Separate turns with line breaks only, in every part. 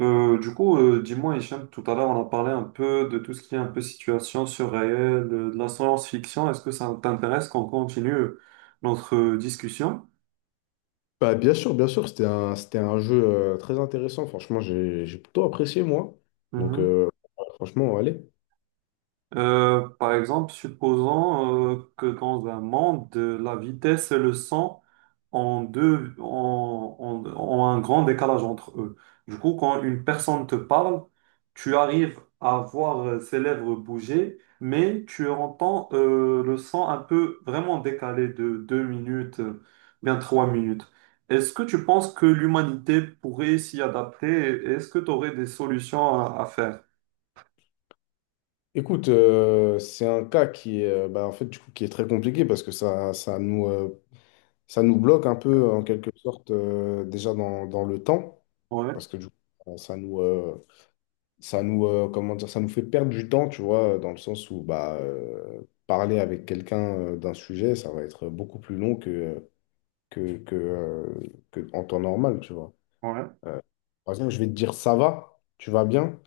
Dis-moi, Hicham, tout à l'heure, on a parlé un peu de tout ce qui est un peu situation surréelle, de la science-fiction. Est-ce que ça t'intéresse qu'on continue notre discussion?
Bah, bien sûr, c'était un jeu très intéressant. Franchement, j'ai plutôt apprécié, moi. Donc, franchement, allez.
Par exemple, supposons que dans un monde, la vitesse et le son ont, ont un grand décalage entre eux. Du coup, quand une personne te parle, tu arrives à voir ses lèvres bouger, mais tu entends le son un peu vraiment décalé de 2 minutes, bien 3 minutes. Est-ce que tu penses que l'humanité pourrait s'y adapter? Et est-ce que tu aurais des solutions à faire?
Écoute, c'est un cas qui est, bah, en fait, du coup, qui est très compliqué parce que ça nous bloque un peu, en quelque sorte, déjà dans le temps.
Ouais,
Parce que, du coup, euh, ça nous, euh, comment dire, ça nous fait perdre du temps, tu vois, dans le sens où bah, parler avec quelqu'un d'un sujet, ça va être beaucoup plus long que, que, euh, que en temps normal, tu vois.
ouais.
Euh, Par exemple, je vais te dire ça va, tu vas bien.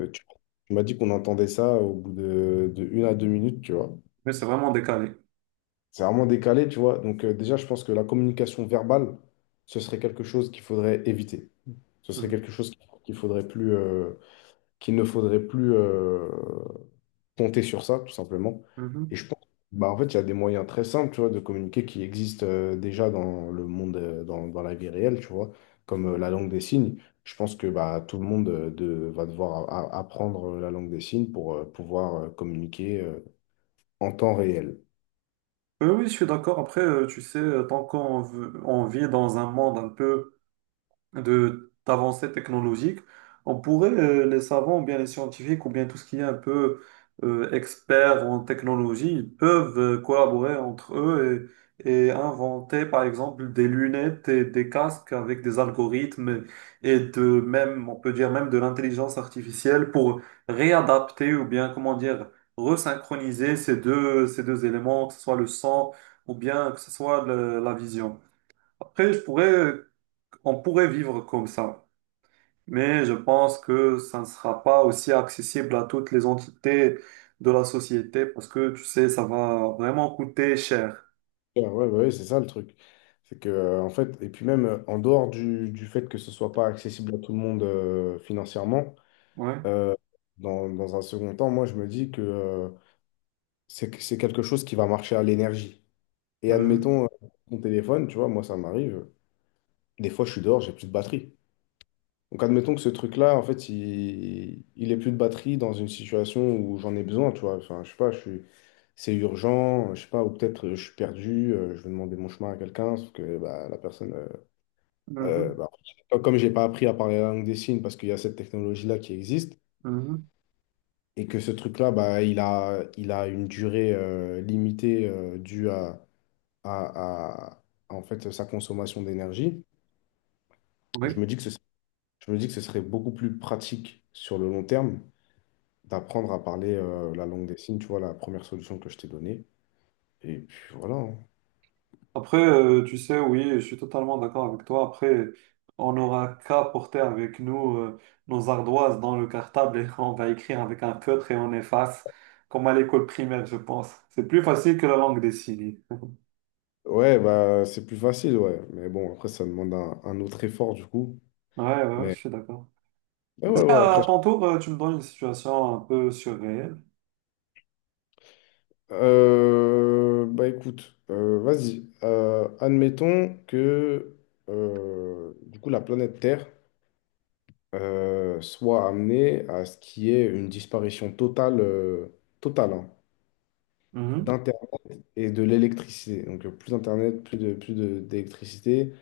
Euh, tu tu m'as dit qu'on entendait ça au bout de une à deux minutes, tu vois.
Mais c'est vraiment décalé.
C'est vraiment décalé, tu vois. Donc déjà, je pense que la communication verbale, ce serait quelque chose qu'il faudrait éviter. Ce serait
Mhm.
quelque chose qu'il faudrait plus, euh, qu'il ne faudrait plus. Compter sur ça, tout simplement. Et
Mhm.
je pense, bah, en fait, il y a des moyens très simples, tu vois, de communiquer qui existent déjà dans le monde, dans la vie réelle, tu vois, comme la langue des signes. Je pense que bah, tout le monde va devoir apprendre la langue des signes pour pouvoir communiquer en temps réel.
Oui, je suis d'accord. Après, tu sais, tant on vit dans un monde un peu de d'avancées technologiques, on pourrait, les savants, ou bien les scientifiques, ou bien tout ce qui est un peu expert en technologie, ils peuvent collaborer entre eux et inventer, par exemple, des lunettes et des casques avec des algorithmes et de même, on peut dire même de l'intelligence artificielle pour réadapter ou bien, comment dire, resynchroniser ces deux éléments, que ce soit le sang ou bien que ce soit la vision. Après, je pourrais on pourrait vivre comme ça, mais je pense que ça ne sera pas aussi accessible à toutes les entités de la société parce que, tu sais, ça va vraiment coûter cher.
Ouais, ouais, ouais, c'est ça le truc. C'est que, en fait, et puis même en dehors du fait que ce soit pas accessible à tout le monde financièrement,
Ouais.
euh, dans un second temps, moi, je me dis que c'est quelque chose qui va marcher à l'énergie. Et
Mhm.
admettons, mon téléphone, tu vois, moi, ça m'arrive. Des fois, je suis dehors, j'ai plus de batterie. Donc, admettons que ce truc-là, en fait, il ait plus de batterie dans une situation où j'en ai besoin, tu vois. Enfin, je sais pas, c'est urgent, je sais pas, ou peut-être je suis perdu, je vais demander mon chemin à quelqu'un, sauf que bah, la personne,
Mhm.
bah, comme j'ai pas appris à parler la langue des signes parce qu'il y a cette technologie-là qui existe,
Mhm.
et que ce truc-là, bah, il a une durée limitée due à en fait, sa consommation d'énergie, je
Oui.
me dis que ce, je me dis que ce serait beaucoup plus pratique sur le long terme d'apprendre à parler la langue des signes, tu vois, la première solution que je t'ai donnée. Et puis voilà, hein.
Après, tu sais, oui, je suis totalement d'accord avec toi. Après, on n'aura qu'à porter avec nous nos ardoises dans le cartable et on va écrire avec un feutre et on efface, comme à l'école primaire, je pense. C'est plus facile que la langue des signes.
Ouais, bah c'est plus facile, ouais. Mais bon, après, ça demande un autre effort, du coup.
Ouais, ouais, ouais, je
Mais
suis d'accord.
mais ouais,
Vas-y,
ouais,
à
après.
ton tour, tu me donnes une situation un peu surréelle.
Bah écoute, vas-y. Admettons que, du coup, la planète Terre soit amené à ce qu'il y ait une disparition totale, totale hein,
Mhm,
d'Internet et de l'électricité. Donc plus d'Internet, plus d'électricité.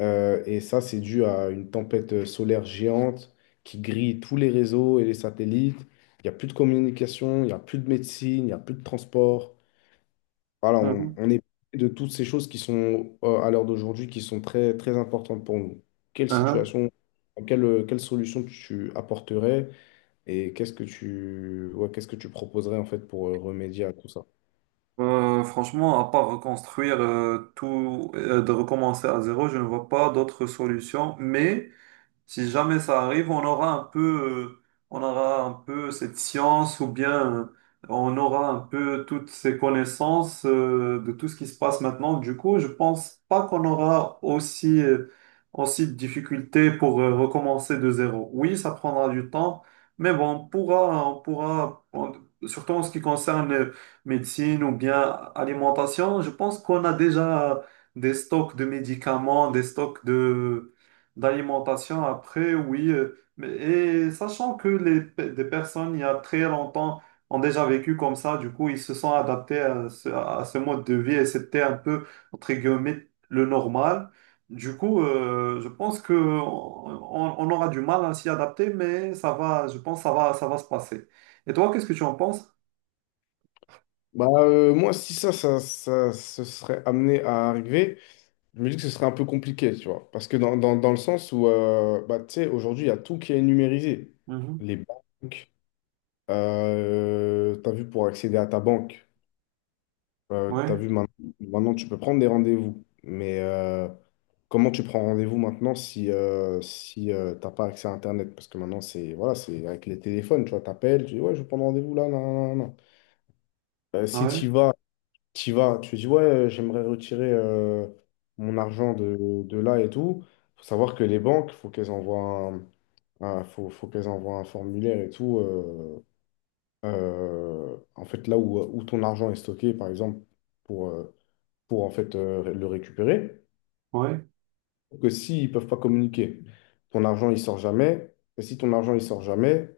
Et ça, c'est dû à une tempête solaire géante qui grille tous les réseaux et les satellites. Il n'y a plus de communication, il n'y a plus de médecine, il n'y a plus de transport. Voilà, on,
mhm,
on est privé de toutes ces choses qui sont à l'heure d'aujourd'hui, qui sont très, très importantes pour nous. Quelle
hein.
situation, quelle solution tu apporterais? Et ouais, qu'est-ce que tu proposerais en fait pour remédier à tout ça?
Franchement, à part reconstruire tout, de recommencer à zéro, je ne vois pas d'autre solution. Mais si jamais ça arrive, on aura un peu, euh, on aura un peu cette science ou bien on aura un peu toutes ces connaissances de tout ce qui se passe maintenant. Du coup, je pense pas qu'on aura aussi, aussi de difficultés pour recommencer de zéro. Oui, ça prendra du temps, mais bon, surtout en ce qui concerne médecine ou bien alimentation, je pense qu'on a déjà des stocks de médicaments, des stocks de d'alimentation après, oui. Et sachant que des personnes, il y a très longtemps, ont déjà vécu comme ça, du coup, ils se sont adaptés à ce mode de vie et c'était un peu, entre guillemets, le normal. Du coup, je pense que on aura du mal à s'y adapter, mais ça va, je pense, ça va se passer. Et toi, qu'est-ce que tu en penses?
Bah, moi, si ça se serait amené à arriver, je me dis que ce serait un peu compliqué, tu vois. Parce que dans le sens où, bah, tu sais, aujourd'hui, il y a tout qui est numérisé.
Mhm.
Les banques, tu as vu pour accéder à ta banque. T'as
Ouais,
vu, maintenant, tu peux prendre des rendez-vous, mais comment tu prends rendez-vous maintenant si t'as pas accès à Internet? Parce que maintenant, c'est voilà, c'est avec les téléphones, tu vois, t'appelles, tu dis, ouais, je veux prendre rendez-vous là, non, non, non. Si t'y
ouais,
vas, t'y vas, tu dis, ouais, j'aimerais retirer mon argent de là et tout. Faut savoir que les banques, faut qu'elles envoient un formulaire et tout. En fait, là où ton argent est stocké, par exemple, pour euh, pour en fait le récupérer.
ouais.
Que s'ils peuvent pas communiquer, ton argent il sort jamais. Et si ton argent il sort jamais,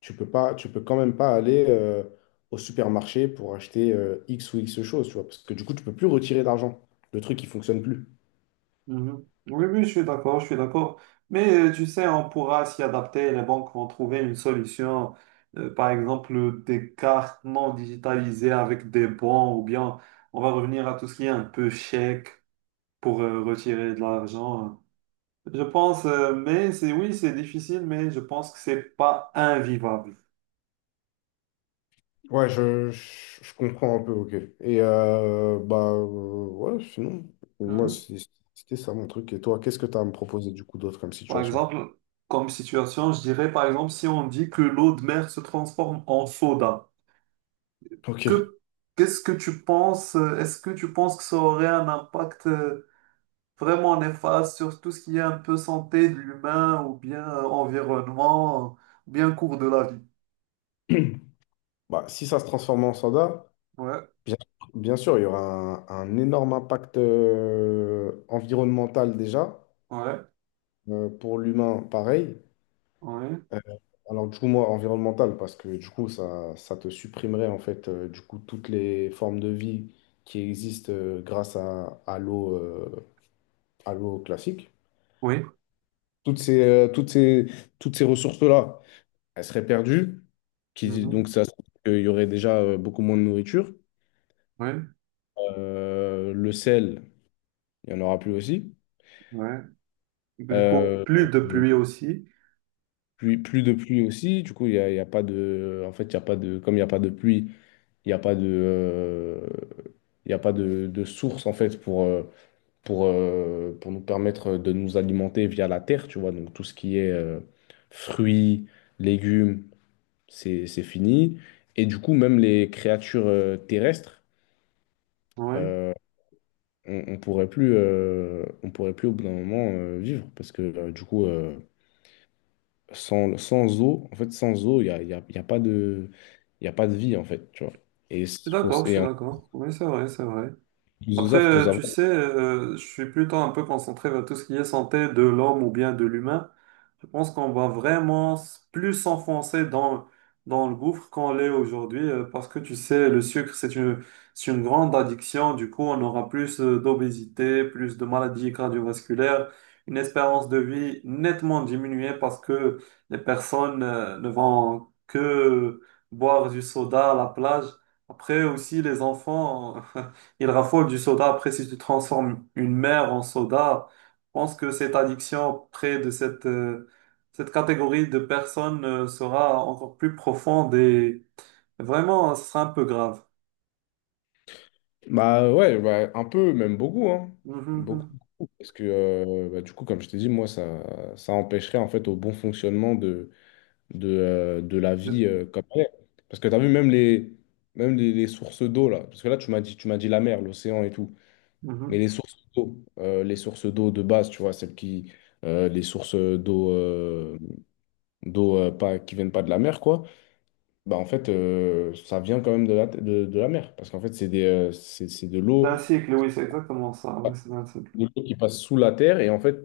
tu peux quand même pas aller au supermarché pour acheter X ou X choses, tu vois, parce que du coup tu peux plus retirer d'argent. Le truc il fonctionne plus.
Mhm. Oui, oui, je suis d'accord, je suis d'accord. Mais tu sais, on pourra s'y adapter, les banques vont trouver une solution, par exemple des cartes non digitalisées avec des bons, ou bien on va revenir à tout ce qui est un peu chèque pour retirer de l'argent. Je pense, mais c'est oui, c'est difficile, mais je pense que c'est pas invivable.
Ouais, je comprends un peu, ok. Et bah ouais, sinon, moi
Mhm.
c'était ça mon truc. Et toi, qu'est-ce que tu as à me proposer du coup d'autre comme
Par
situation?
exemple, comme situation, je dirais par exemple si on dit que l'eau de mer se transforme en soda.
Ok.
Que, Qu'est-ce que tu penses? Est-ce que tu penses que ça aurait un impact vraiment néfaste sur tout ce qui est un peu santé de l'humain ou bien environnement, ou bien cours de la vie?
Bah, si ça se transforme en soda,
Ouais,
Bien, bien sûr, il y aura un énorme impact environnemental déjà,
ouais,
pour l'humain pareil.
ouais,
Euh, alors du coup, moi, environnemental, parce que du coup, ça te supprimerait en fait du coup toutes les formes de vie qui existent grâce à l'eau à l'eau classique.
oui,
Toutes ces, euh, toutes ces, toutes ces ressources-là, elles seraient perdues, qui,
mhm,
donc ça, il y aurait déjà beaucoup moins de nourriture.
ouais,
Le sel, il n'y en aura plus aussi.
ouais. Du coup,
Euh,
plus de
euh,
pluie aussi.
plus de pluie aussi, du coup, il y a pas de. En fait, il y a pas de. Comme il n'y a pas de pluie, il n'y a pas de. Il n'y a pas de source, en fait, pour nous permettre de nous alimenter via la terre, tu vois. Donc, tout ce qui est fruits, légumes, c'est fini. Et du coup, même les créatures terrestres,
Oui,
euh, on pourrait plus, au bout d'un moment, vivre. Parce que, du coup. Sans eau, en fait, sans eau, il y a pas de vie, en fait, tu vois. Et,
je suis
s- faut,
d'accord, je
et
suis
en
d'accord. Oui, c'est vrai, c'est vrai.
plus de
Après,
ça, faut savoir.
tu sais, je suis plutôt un peu concentré vers tout ce qui est santé de l'homme ou bien de l'humain. Je pense qu'on va vraiment plus s'enfoncer dans, dans le gouffre qu'on l'est aujourd'hui, parce que tu sais, le sucre, c'est une grande addiction. Du coup, on aura plus d'obésité, plus de maladies cardiovasculaires, une espérance de vie nettement diminuée parce que les personnes ne vont que boire du soda à la plage. Après aussi, les enfants. Il raffole du soda. Après, si tu transformes une mer en soda, je pense que cette addiction près de cette, cette catégorie de personnes sera encore plus profonde et vraiment, ce sera un peu grave.
Bah ouais, bah, un peu, même beaucoup, hein.
Mhm,
Beaucoup,
mhm.
beaucoup. Parce que, bah, du coup, comme je t'ai dit, moi, ça empêcherait, en fait, au bon fonctionnement de la vie
De-
comme elle est. Parce que tu as vu, les sources d'eau, là. Parce que là, tu m'as dit la mer, l'océan et tout.
mhm.
Mais les sources d'eau de base, tu vois, celles qui. Les sources d'eau. D'eau pas, qui viennent pas de la mer, quoi, bah en fait, ça vient quand même de la mer. Parce qu'en fait, c'est de
C'est
l'eau,
un cycle, oui, c'est exactement ça. Oui, c'est un cycle.
de l'eau qui passe sous la terre. Et en fait,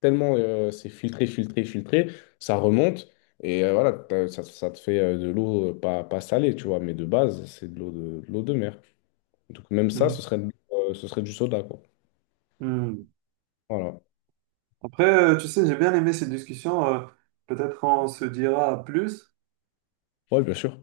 tellement c'est filtré, filtré, filtré, ça remonte. Et voilà, ça te fait de l'eau pas salée, tu vois. Mais de base, c'est de l'eau de mer. Donc même ça, ce
Mhm,
serait, ce serait du soda, quoi.
mhm.
Voilà.
Après, tu sais, j'ai bien aimé cette discussion. Peut-être on se dira à plus.
Ouais, bien sûr.